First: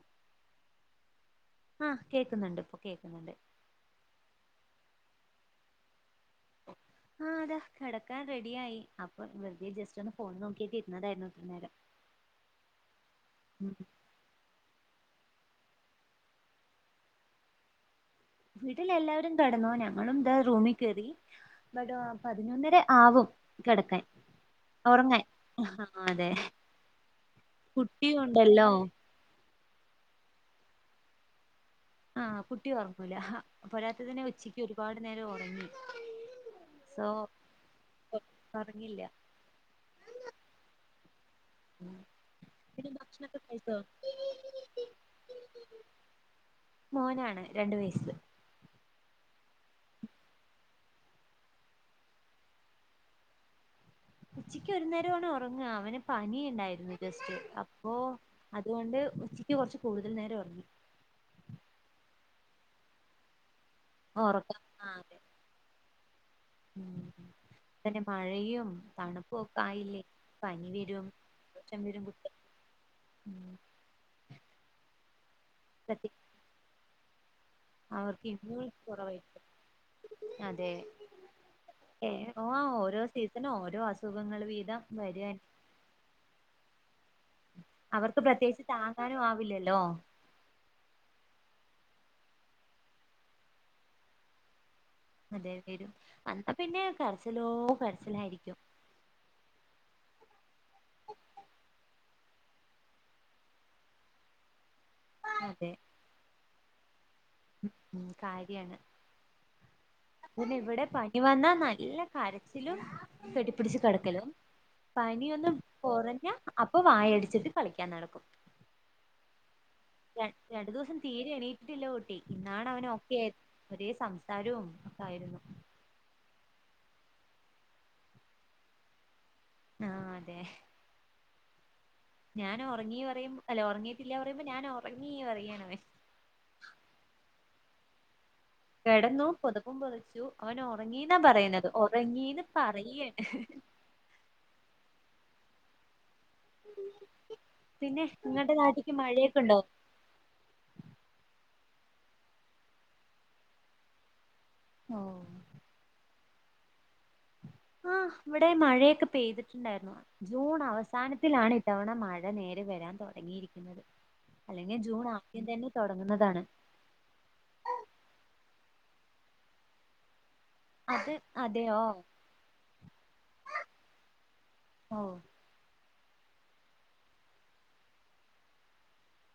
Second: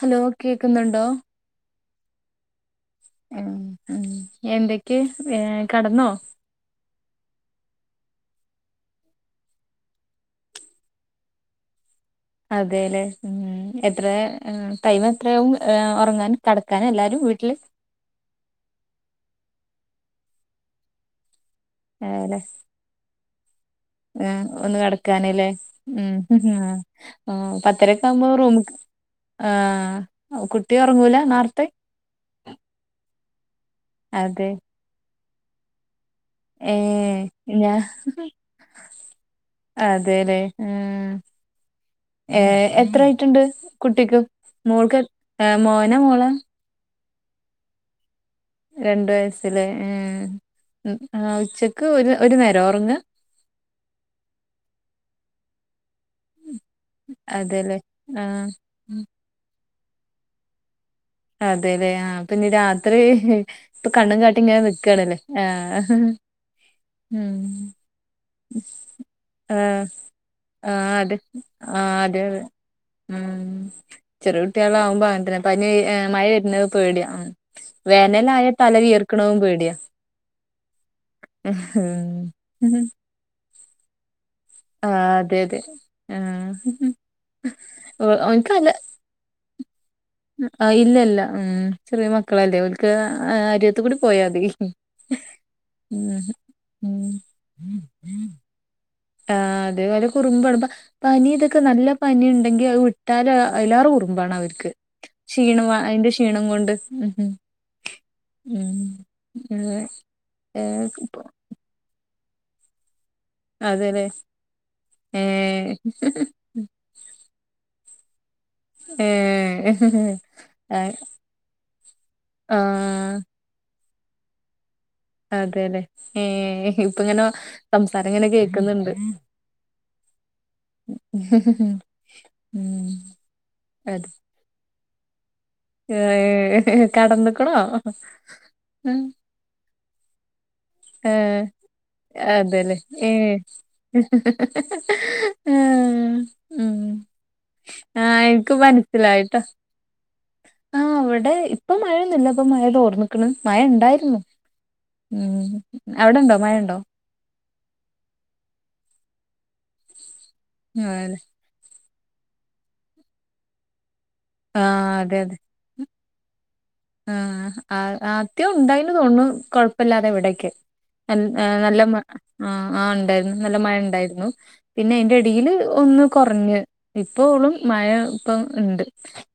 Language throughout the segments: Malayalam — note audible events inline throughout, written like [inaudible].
ഹലോ കേക്കുന്നുണ്ടോ ആഹ് കേക്കുന്നുണ്ട് ഇപ്പൊ കേക്കുന്നുണ്ട് ഉം ഉം എന്തൊക്കെ ഏഹ് കെടന്നോ ആ അതാ കിടക്കാൻറെഡിയായി. അപ്പൊ വെറുതെ ജസ്റ്റ് ഒന്ന് ഫോൺ നോക്കിട്ട് ഇരുന്നതായിരുന്നു. ഇത്ര നേരം. അതെല്ലേ ഉം എത്ര ടൈമ എത്രവും ഉറങ്ങാൻ കടക്കാനും എല്ലാവരും വീട്ടില്. വീട്ടിൽ എല്ലാവരും കടന്നു ഞങ്ങളുംന്താ റൂമിൽ കയറി. ബ്ട്ടെ പതിനൊന്നര ആവും കടക്കാൻ. ആ ഒന്ന് കിടക്കാനല്ലേ ഉ അതെ ആ പത്തരക്കെ കുട്ടിയും ആവുമ്പോ ഉണ്ടല്ലോ റൂമ്ക് ആ കുട്ടി ഉറങ്ങൂല നോറത്തെ. ആ കുട്ടി ഉർക്കൂല പോരാത്തതിനെ അതെ ഉച്ചക്ക് ഒരുപാട് നേരം ഉറങ്ങി. ഏ സോ ഞാ ഉറങ്ങില്ല അതെല്ലേ ഉം ഏ പിന്നെ ഭക്ഷണൊക്കെ എത്രയിട്ടുണ്ട് കഴിച്ചോ കുട്ടിക്ക് മോൾക്ക് മോന മോള. മോനാണ് രണ്ട് വയസ്സ്. രണ്ട് വയസ്സിലെ ഉച്ചക്ക് ഒരു ഒരു നേരം ഉറങ്ങ. ഉച്ചിക്ക് ഒരു നേരംവാണ് ഉറങ്ങ അവന് പനിണ്ടായിരുന്ന്. അതേല്ലേ അപ്പോ ആഹ് അതുകൊണ്ട് ഉച്ചിക്ക് കുറച്ച് കൂടുതൽ നേരം ഉറങ്ങി. അതെല്ലെ ആ പിന്നെ രാത്രി. ഇപ്പ കണ്ണും കാട്ടി ഇങ്ങനെ ഉറക്കം ആ നക്കണ് ല്ലേ അതെ ആ ഉം തന്നെ മഴയും തണുപ്പും ആ ഒക്കെ ആയില്ലേ പനി ആ വരും അതെ ആ ജലദോഷം വരും അതെ കുട്ടികൾക്ക് അതെ ഉം ചെറിയകുട്ടികള ആകുമ്പോ അങ്ങനത്തന്നെ പനി പ്രത്യേ മഴ വര്ന്നത് പേടിയ അവർക്ക് [unintelligible] മൂൾ കുറവായിട്ടും പേടിയാ അതെ ഏ ഉം ഓ ഓരോ സീസണും ഓരോ അസുഖങ്ങൾ വ ആ അതെ അതെ ഉ ഓന്ക്ക് ല്ല നാനും ആവില്ലല്ലോ? ആ ഇല്ലല്ല ഉ ചെറിയ മക്കളല്ലേ ഓൽക്ക് അരിത്ത് കൂടി പോയാൽ മതി. അതെ വരും അപ്പ പിന്നെ ഉം കരച്ചിലോ കരച്ചിലയിരിക്കും. ആ അതെ പോലെ കുറുമ്പ് ടപ്പ പനി ഇതൊക്കെ നല്ല പനി ഉണ്ടെങ്കിൽ അത് വിട്ടാല് അയിലേറെ കുറുമ്പാണ് അവർക്ക് ക്ഷീണം അയിന്റെ ക്ഷീണം കൊണ്ട് ഉ ഉ കാര്യാണ്. അതെ പിന്നെ ഇവിടെ പനി വന്നാ നല്ല കരച്ചിലും. കെട്ടിപ്പിടിച്ച് അതെല്ലേ കിടക്കലും. പനിയൊന്നും ഏഹ് കുറഞ്ഞ. അപ്പൊ വായടിച്ചിട്ട് കളിക്കാൻ നടക്കും. ഏ ഏ ര രണ്ടു ദിവസം തീരെ എണീറ്റിട്ടില്ല. കുട്ടി ഇന്നാണ് അവന് ആഹ് ഒക്കെ. ഒരേ സംസാരവും. അതേലെ ഏ ഇപ്പ ഇങ്ങനെ സംസാരം ഇങ്ങനെ കേക്കുന്ന്ണ്ട്. ആ അതെ ഉ ഞാൻ ഉറങ്ങി പറുമ്പോ അല്ലെ ഉറങ്ങീയിട്ടില്ല പറയുമ്പോ ഞാൻ ഉറങ്ങി പറയണവേ. ഏ കടന്നക്ക്ണോ? കിടന്നു പുതപ്പും പൊതച്ചു അവന് ഉറങ്ങീന്നാ ഏഹ് പറയുണത് ഉറങ്ങീന്ന് പറയാണ്. ആഹ ഹഹഹ ഉം പിന്നെ ആ എനിക്ക് നിങ്ങളുടെ നാട്ടിക്ക് മനസിലായിട്ടോ. മഴയൊക്കെ ഉണ്ടോ ആ അവിടെ ഇപ്പൊ മഴയൊന്നുല ഇപ്പം മഴ തോർന്നിക്കണ് മഴണ്ടായിരുന്നു. ഓ ഉം അവിടെണ്ടോ മഴ ഉണ്ടോ? ആഹ് ഇവിടെ മഴയൊക്കെ പെയ്തിട്ടുണ്ടായിരുന്നു ജൂൺ ആഹ് അവസാനത്തിലാണ് ഇത്തവണ മഴ നേരെ വരാൻ തുടങ്ങിയിരിക്കുന്നത് അല്ലെങ്കിൽ ആഹ് ജൂൺ അതെ അതെ ആദ്യം തന്നെ തുടങ്ങുന്നതാണ് ആഹ് ആ ആദ്യം ഉണ്ടായിന്ന് തോന്നുണു കൊഴപ്പില്ലാതെ ഇവിടെക്കെ അത് എൻ നല്ല അതെയോ മ ആഹ് ആ ഉണ്ടായിരുന്നു നല്ല മഴ ണ്ടായിരുന്നു പിന്നെ ഓ ഇയിന്റെ ഇടയില് ഒന്ന് കൊറഞ്ഞ് ഇപ്പോളും മഴ ഇപ്പം ണ്ട്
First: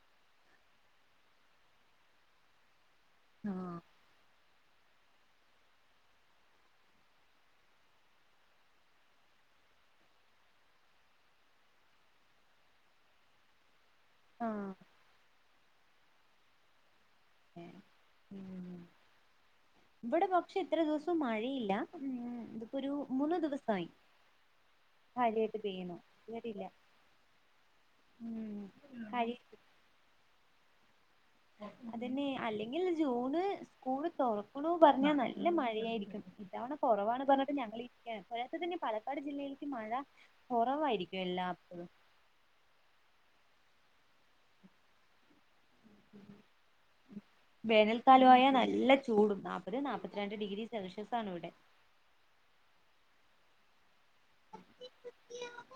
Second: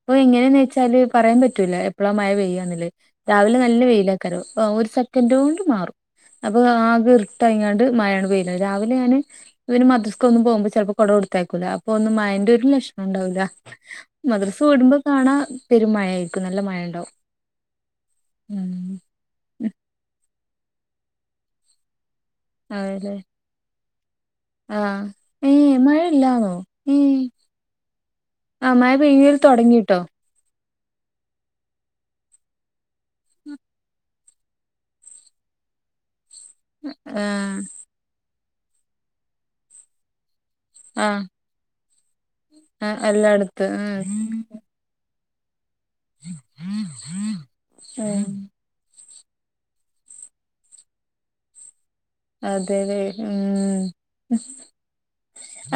പ്പൊ എങ്ങനെയന്ന് വെച്ചാല് പറയാൻ പറ്റൂല എപ് പ്പളാ മയ പെയ്യാന്നല്ലേ രാവിലെ ആഹ് നല്ല വെയിലാക്കാരം ഒരു സെക്കൻഡോണ്ട് മാറും. അപ്പൊ ആകെ ഇർട്ടായ്ങ്ങാണ്ട് മഴയാണ് പെയ്തത് രാവിലെ ഞാന് ഇവന് മദ്രസ്ക ഒന്നും പോകുമ്പോ ചിലപ്പോ കൊട കൊടുത്തയക്കൂല അപ്പൊ ഒന്നും മയേന്റെ ഒരു ലക്ഷണം ഉണ്ടാവൂലാ. മദ്രസ ആഹ് വിടുമ്പോ കാണാ പെരും മഴ ആയിക്കും നല്ല മഴയണ്ടാവും. ഇവടെ പ ക്ഷെ ഇത്ര ദിവസവും മഴയില്ല ഉം ഇതിപ്പോ ഒരു അതെല്ലേ മൂന്ന് ദിവസായി. ആഹ് ഏ കാര്യായിട്ട് പെയ്യുന്നു മഴയില്ലാന്നോ ഇതുവരെയില്ല ഏ ഉം ആ മഴ പെയ്യൽ കാര്യ തൊട ങ്ങിട്ടോ അതന്നെ അല്ലെങ്കിൽ ജൂണ് സ്കൂള് തുറക്കണു പറഞ്ഞാ നല്ല മഴയാരിക്കും. ഇത്തവണ കുറവാണ് പറഞ്ഞിട്ട് ആഹ് ഞങ്ങളിരിക്ക [unintelligible] തന്നെ പാലക്കാട് ജില്ലയിലേക്ക് മഴ കൊറവായിരിക്കും എല്ലാർത്തും ആഹ് എല്ലാടത്ത് ഉം ഉം വേനൽക്കാലവായ നല്ല ച് ചൂടും നാപ്പത് നാപ്പത്തിരണ്ട് ഡിഗ്രി സെൽഷ്യസാണിവിടെ. അതേലേ ഉം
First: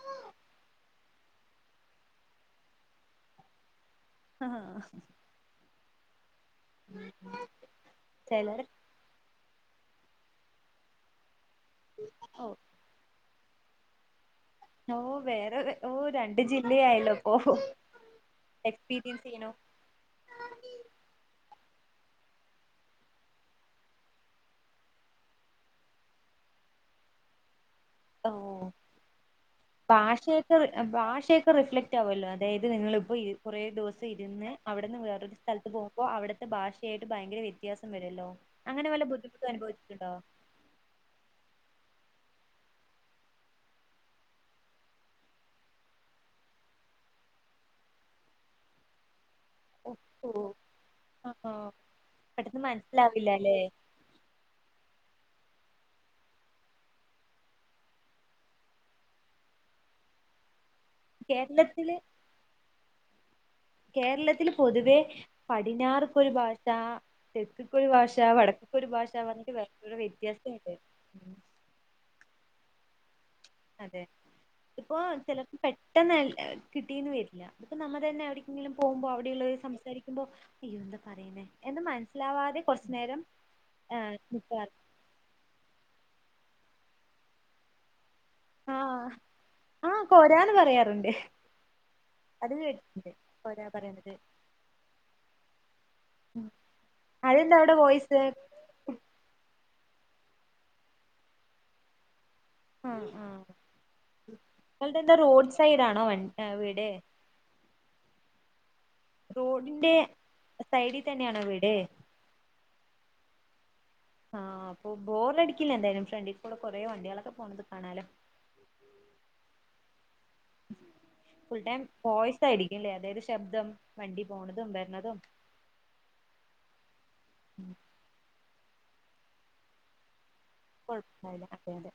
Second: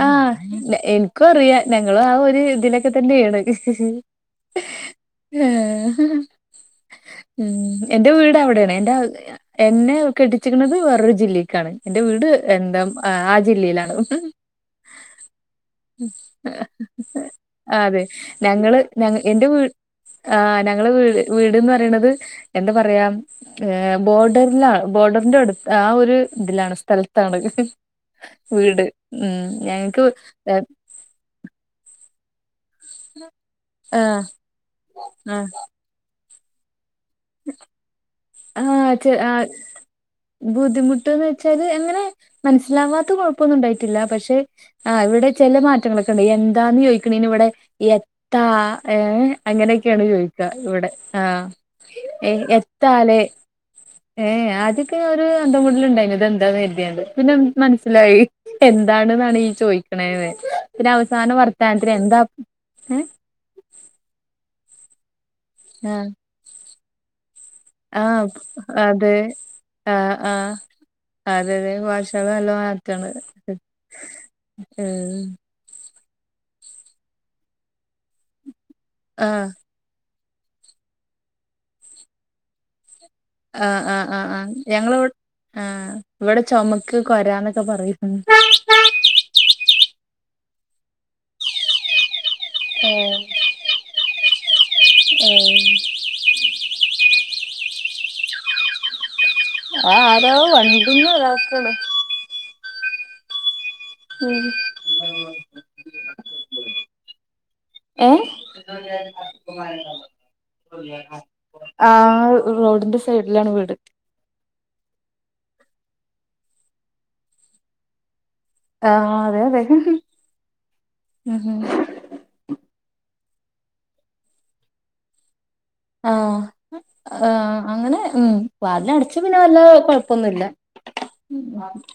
ആഹ് എൻ ക്കുംഅറിയാം ഞങ്ങളും ആ ഒരു ഇതിലൊക്കെ തന്നെയാണ്. ആഹ് ഉം എന്റെ വീട് ചിലർ അവിടെയാണ് എന്റെ എന്നെ കെട്ടിച്ചിക്കണത് വേറൊരു ജില്ലക്കാണ് എൻറെ വീട് ഓ എന്താ ആ ജില്ലയിലാണ്. ഓ വേറെ ഓ രണ്ട് ജില്ലയായല്ലോ ഇപ്പൊ അതെ ഞങ്ങള് ഞങ്ങ എക്സ്പീരിയൻസ് എന്റെ ചെയ്യണു വീ ആഹ് ഞങ്ങളെ വീട് വീട്ന്ന് പറയണത് എന്താ പറയാ ഏഹ് ബോർഡറിലാ ബോർഡറിന്റെ അടുത്ത് ആ ഒരു ഇതിലാണ് സ്ഥലത്താണ്. ഓഹ് വീട് ഉം ഞങ്ങക്ക് ഭാഷയൊക്കെ ആഹ് ഭാഷയൊക്കെ റിഫ്ല ക്റ്റാവുല്ലോ അതായത് നിങ്ങളിപ്പോ കുറേ ദിവസം ഇരുന്ന് അവിടെന്ന് വേറൊരു ആഹ് സ്ഥലത്ത് പോകുമ്പോ അവിടെത് ത്തെ ഭാഷയായിട്ട് ഭയങ്കര വ്യത്യാസം വരുല്ലോ അങ്ങന ആഹ് വല്ല ചെ ആ ബുദ്ധിമുട്ടും അനുഭവിച്ചിട്ടുണ്ടോ? ബുദ്ധിമുട്ട്ന്ന് വെച്ചാല് എങ്ങനെ മനസ്സിലാവാത്ത കൊഴപ്പൊന്നും ഉണ്ടായിട്ടില്ല പക്ഷെ ആഹ് ഇവിടെ ചെല മാറ്റങ്ങളൊക്കെണ്ട് എന്താന്ന് ചോയിക്കണേനിവിടെ എത്താ ഏ ഓ അങ്ങനെയൊക്കെയാണ് ചോയിക്കുക ഇവിടെ ആഹ് ഏ പെട്ടെന്ന് എത്താലേ മനസ്സിലാവില്ല അല്ലേ ഏഹ് ആദ്യൊക്കെ ഒരു അന്തംവിടിൽ ഉണ്ടായിന് ഇത് എന്താന്ന് കരുതിയാണ്ട് പിന്നെ മനസ്സിലായി. എന്താണ് ന്നാണ് ഈ ചോയിക്കണേന്ന് പിന്നെ അവസാന വർത്താനത്തിന് കേരളത്തില് എന്താ ഏ കേരളത്തില് പൊതുവേ ആഹ് പടിഞ്ഞാറ്ക്കൊരു ഭാഷ തെക്ക്ക്കൊരു ഭാഷ ആഹ് വടക്ക്ക്കൊരു ഭാഷ അതെ പറഞ്ഞിട്ട് ഭയങ്കര ആഹ് ആഹ് വ്യത്യാസംണ്ട്. അതെ അതെ ഭാഷകൾ നല്ല മാറ്റാണ് അതെ ഇപ്പൊ ഉം ചെലർക്ക് പെട് ട്ടെന്ന് കിട്ടീന്ന് വരില്ല അതിപ്പോ നമ്മൾ തന്നെ എവിടെക്കെങ്കിലും പോകുമ്പോൾ ആഹ് അവിടെയുള്ളവര് സം രിക്കുമ്പോ അയ്യോ എന്താ പറയുന്നേ എന്ന് മനസ്സിലാവാതെ കൊറച്ചു നേരം ആഹ് ആഹ് ഏഹ് ആഹ് ആഹ് നിക്കാറ് ഞങ്ങളിവ് ആഹ് ഇവിടെ ചൊമക്ക് കൊരാന്നൊക്കെ പറയും ഉം ആഹ് ആഹ് കൊരാന്ന് പറയാറുണ്ട്. അത് കേട്ടട്ടുണ്ട് ഏഹ് പോരാ പറയണത്. ഏഹ് അതന്താ അവിടെ വോയിസ്? ആരോ വണ്ടിട്ടന്ന ഒരാക്കാണ്. ആഹ് ആഹ് ഉം ങ്ങൾദെന്താ റോഡ് സൈഡ് ആണോ വീട്? ഏഹ് റോഡിന്റെ സൈഡിൽ തന്നെയാണോ വീട് ആഹ് റോഡിന്റെ സൈഡിലാണ് വീട്. ആഹ് അപ്പൊ ബോർ അടിക്കില്ല എന്തായാലും ഫ്രണ്ട്കൂടെ കൊറെ വണ്ടികളൊക്കെ പോണത് കാണാലോ. ആഹ് അതെ അതെ ഉം പോയിസ് ആയിരിക്കുംല്ലേ അതായത് ശബ്ദം വണ്ടി പോണതും വരണതും? ആഹ് ആഹ് ഉം അങ്ങനെ ഉം വാതിലടച്ച് പിന്നെ വല്ലാ കൊഴപ്പൊന്നുല്ല. കുഴപ്പണ്ടാവില്ല അതെ അതെ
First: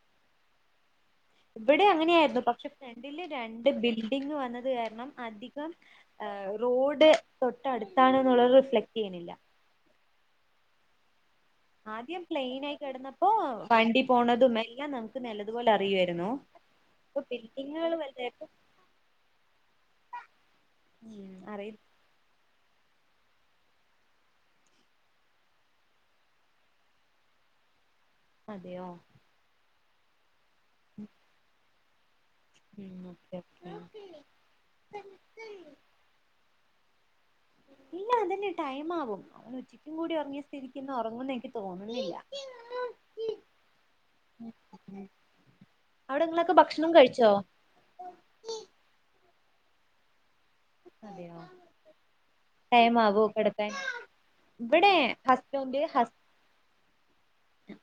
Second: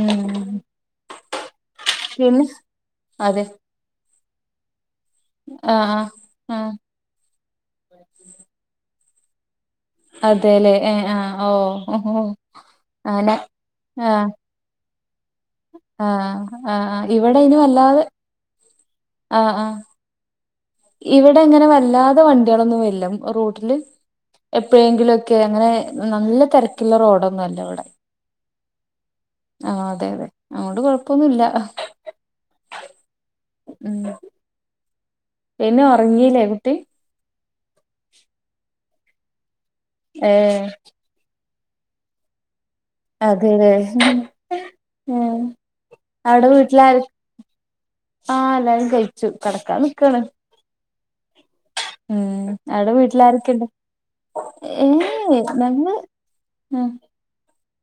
ഉം ഇവിടെ അങ്ങനെയായിരുന്നു പിന്നെ പക്ഷെ ഫ്രണ്ടില് അതെ രണ്ട് ബിൽഡിംഗ്‌ വന്നത് കാരണം അധികം ആഹ് റോഡ് തൊട്ടടുത്താണ് എന്നുള്ളത് റിഫ്ലക്ട് ചെയ്യുന്നില്ല അതെല്ലേ ഏഹ് ആഹ് ഓഹ് ആദ്യം ഓഹ് പ്ലെയിൻ ആയി കിടന്നപ്പോ അങ്ങനെ വണ്ടി ആഹ് പോണതും എല്ലാം നമുക്ക് നില അതുപോലെ അറിയുവായിരുന്നു ആഹ് ആഹ് ഇപ്പൊ ഇവിടെ അയിന് ബില്ഡിങ്ങുകൾ വല്ലാതെ വലുതായപ്പോ ആഹ് ആഹ് ഉം ഇവിടെ എങ്ങനെ അറിയ വല്ലാതെ വണ് ട്ടികളൊന്നും വര്ല്ല റോട്ടില് എപ്പോഴെങ്കിലും ഒക്കെ അങ്ങനെ നല്ല തിരക്കിള്ള റോഡൊന്നും അല്ല ഇവിടെ അതെയോ ആഹ് അതെ അതെ അതുകൊണ്ട് കൊഴപ്പൊന്നുമില്ല ഉം ഓക്കെ ഉം ഓക്കെ ഇല ഉറങ്ങീല്ലേ കുട്ടി ഇല്ല അതന്നെ ടൈംമാവും അവൻ ഉച്ചക്കും കൂടി ഏ ഉറങ്ങി സ്ഥിതിക്കു ഇന്ന് ഉറങ്ങുന്ന് ഇൻക്ക് തോന്നുന്നില്ല അതെലെ ഉം അവിടെങ്ങളൊക്കെ ഭക്ഷണം കഴിച്ചോ ആഹ് എല്ലാരും കഴിച്ചു കടക്കാ നിക്കാണ് അതെയോ ഉം അവിടെ ടൈം ആവോ വീട്ടിലാരൊക്കെയുണ്ട് കിടക്കാൻ ഇവിടെ ഹസ്ബന്റ് ഹസ് ഉം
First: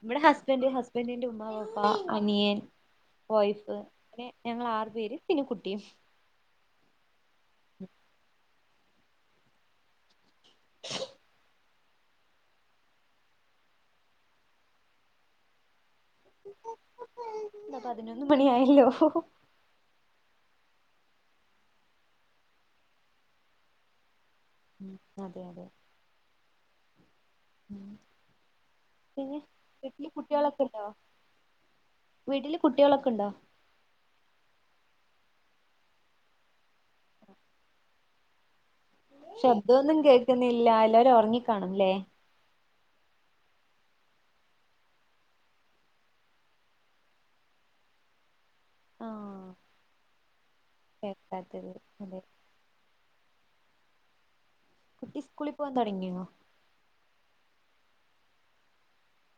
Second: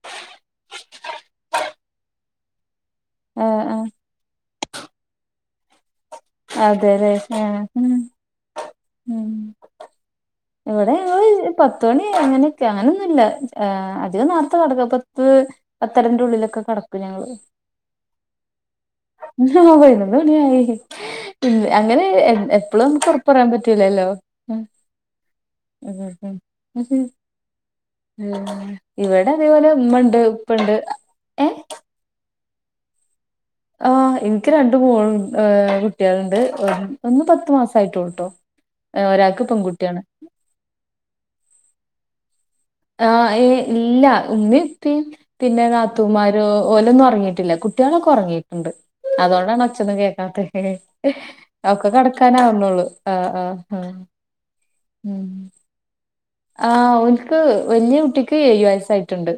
ഇവിടെ ഹസ്ബന്റ് ഹസ്ബന്റിന്റെ ഉമ്മ വാപ്പ അനിയൻ ആ വൈഫ് ആ പിന്നെ ഞങ്ങള് ആറു പേര് പിന്നെ കുട്ടിയും അതെല്ലേ ആഹ് ഉം ഉം ഇവിടെ ങ്ങള് പത്ത് മണി അങ്ങനെയൊക്കെ അങ്ങനെയൊന്നുമില്ല അധികം നേരത്തെ കിടക്ക പത്ത് പത്തരന്റെ ഉള്ളിലൊക്കെ കിടക്കും ഞങ്ങള് എന്താ പതിനൊന്ന് മണിയായല്ലോ ഹ് ഹാ പതിനെന്ന് മണിയായി അങ്ങനെ എപ്പഴും നമുക്ക് ഉറപ്പ്‌ പറയാൻ പറ്റൂലല്ലോ ഉം അതെ അതെ മ്മ്ഹ മ്മ്ഹ ഉം [unintelligible] ഉം ഇവിടെ പിന്നെ അതേപോലെ വീട്ടില് ഉമ്മണ്ട് കുട്ടികളൊക്കെ ഉപ്പണ്ട് ഉണ്ടോ ഏഹ് വീട്ടില് കുട്ടികളൊക്കെ ഉണ്ടോ ആഹ് എനിക്ക് രണ്ട് മോള് ഏഹ് കുട്ടികളുണ്ട് ഒന്ന് പത്തു മാസയിട്ടുളോട്ടോ ശബ്ദോന്നും കേൾക്കുന്നില്ല എല്ലാവരും ഉറങ്ങിക്കാണും ല്ലേ ആഹ് ഏ ഇല്ല ഉമ്മയും ഉപ്പിം പിന്നെ നാത്തൂമാരോ ഓല് ഒന്നും ഒറങ്ങിയിട്ടില്ല കുട്ടികളൊക്കെ ഒറങ്ങി ഉണ്ട് ആഹ അതുകൊണ്ടാണ് ഒച്ഛന്നും കേക്കാത്തെ കേക്കാത്തത് ഒക്കെ അതെ കടക്കാനാവുന്നുള്ളു ആഹ് ആഹ് കുട്ടി ഉം സ്കൂളി പോവാൻ തുടങ്ങിയോ ആഹ് ഒല്ക്ക് വലിയ കുട്ടിക്ക് ഏയ് വയസ്യായിട്ടുണ്ട്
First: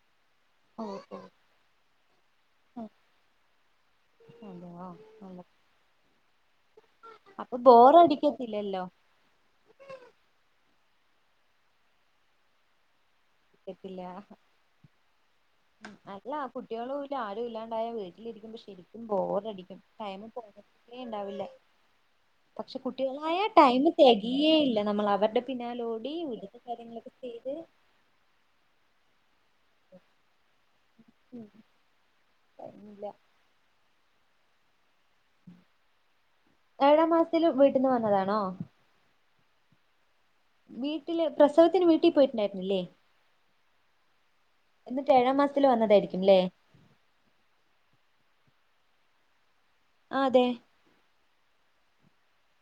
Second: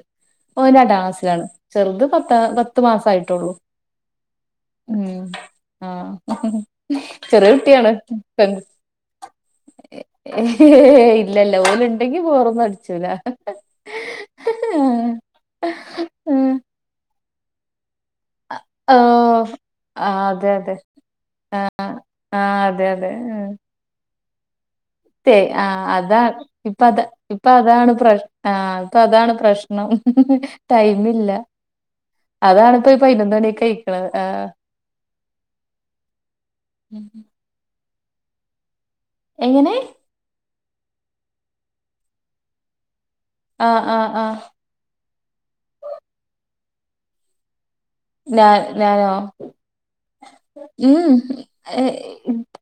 ഓന് ഓ ഓ രണ്ടാംക്ലാസ്സിലാണ് ചെറുത് പത്താ പത്ത് മാസം ആയിട്ടുള്ളൂ അതെയോ ഉം ആഹ് ചെറിയ അപ്പൊ കുട്ടിയാണ് രണ്ട് ബോറടിക്കത്തില്ലല്ലോ ഏ ഇല്ല ഇല്ല ഓല് ഉണ്ടെങ്കി വോറൊന്നും അടിച്ചൂല കേപ്പില്ല ആഹ് അല്ല ആണ്കുട്ടികളും ഇല്ല ആരും ഇല്ലാണ്ടായ വി ൽ ഇരിക്കുമ്പ ശരിക്കും ബോറ് ഓഹ് അടിക്കും ആഹ് ടൈമ് അതെ അതെ പോണതെ ഉണ്ടാവില്ലാ ആഹ് പക്ഷെ അതെ കുട്ടികളായ ടൈമ് തികയേയില്ല തേ ആ അതാണ് ഇപ്പ അത് കാര്യങ്ങളൊക്കെ ഇപ്പ ചെയ്ത് അതാണ് പ്രശ് ആഹ് ഇപ്പ അതാണ് പ്രശ് ടൈമ് ഇല്ല അതാണിപ്പ ടൈമില്ല പൈനൊന്ന് മണിയൊക്കെ കഴിക്കണത് ആഹ് ഏഴാം മാസല് വീട്ടിന്ന് വന്നതാണോ എങ്ങനെ വീട്ടിൽ പ്രസവത്തിന് വീട്ടിൽ പോയിട്ടുണ്ടായിരുന്നല്ലേ ആഹ് ആഹ് ആഹ് എന്നിട്ട് ഏഴാം മാസത്തിൽ വന്നതായിരിക്കുംല്ലേ ഞാൻ ഞാനോ ആഹ് അതെ ഉം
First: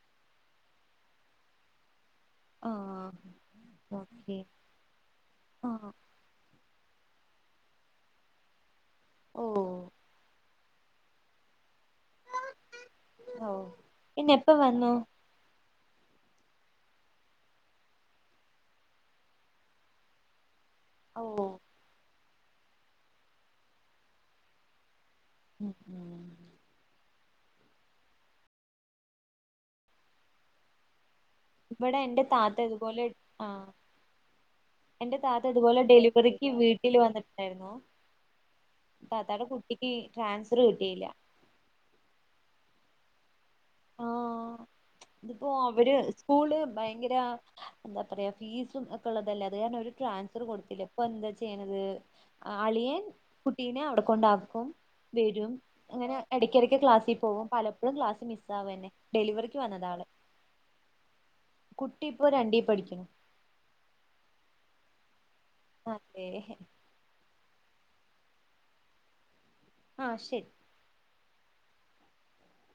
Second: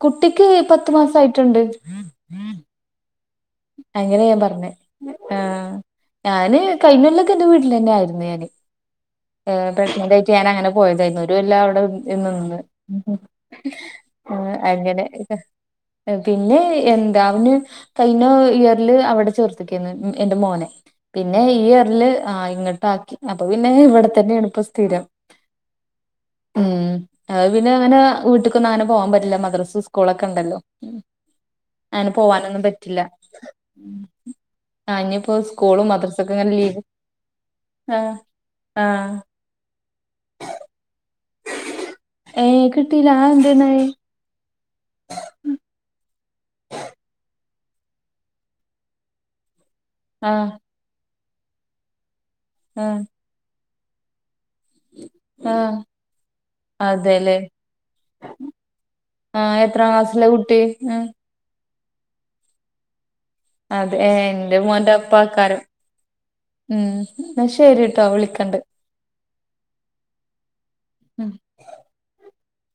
കുട്ടിക്ക് പത്ത് മാസയിട്ടുണ്ട് ആഹ് അങ്ങനെ ഞാൻ പറഞ്ഞെ ആ ആഹ് ഞാന് കഴിഞ്ഞല്ലൊക്കെ എന്റെ വീട്ടിൽന്നെ ആയിരുന്നു ഞാന് ഓ പ്രെഗ്നന്റ്നായിട്ട് ഞാൻ അങ്ങനെ പോയതായിരുന്നു ഒരു കൊല്ലം അവിടെ എന്നൊന്ന് ഓ പിന്നെ എപ്പ വന്നു അങ്ങനെ പിന്നെ എന്താ അവന് ക പിന്നെ ഇയറില് അവിടെ ചേർത്തിക്കയ്നൂ എന്റെ മോനെ ഓ പിന്നെ ഈ ഇയറില് ആഹ് ഇങ്ങോട്ട് ആക്കി അപ്പൊ പിന്നെ ഇവിടെ തന്നെയാണ് ഇപ്പ സ്ഥിരം ഉം ഉം പിന്നെ അങ്ങനെ വീട്ടിക്കൊന്നും അങ്ങനെ പോവാൻ പറ്റില്ല മദ്രസ സ്കൂളൊക്കെ ഉണ്ടല്ലോ ഇവിടെ അങ്ങനെ ഇന്റെ താത്ത പോവാനൊന്നും പറ്റില്ല ഇതുപോലെ ആഹ് ആ എന്റെ ഇനിയിപ്പോ താത്ത ഇതുപോലെ സ്കൂളും മദ്രസൊക്കെ ഡെലിവറിക്ക് ഇങ്ങനെ ലീവ് വീട്ടില് വന്നിട്ടായിരുന്നു ആ ആ താത്താടെ കുട്ടിക്ക് ട്രാൻസ്ഫർ കിട്ടില്ല ഏഹ് കിട്ടീല അതെന്യാണോ ആഹ് ഇതിപ്പോ അവര് സ്കൂള് ഭയങ്കര എന്താ പറയുക ഫീസും ഒക്കെ ഉള്ളതല്ലേ അത് കാരണം ഒരു ആ ട്രാൻസ്ഫർ കൊടുത്തില്ല അപ്പൊ എന്താ ചെയ്യണത് ആ അളിയൻ കുട്ടീനെ അവിടെ കൊണ്ട ആക്കും വരും ആ അങ്ങനെ ഇടയ്ക്ക് ഇടയ്ക്ക് ക്ലാസ്സിൽ അതെല്ലേ പോകും പലപ്പോഴും ക്ലാസ് മിസ് സാവന്നെ ഡെലിവറിക്ക് വന്നതാൾ ല്ല കുട്ടീ ഉം കുട്ടി ഇപ്പൊ രണ്ടീ പഠിക്കണു അതെ ഏ എന്റെ മോന്റെ ഒപ്പം ആയ്ക്കാരം [unintelligible] ഉം എന്ന ശരിട്ടോ വിളിക്കണ്ട് ആ ശരി ഉം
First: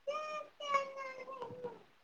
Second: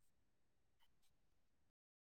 [unintelligible]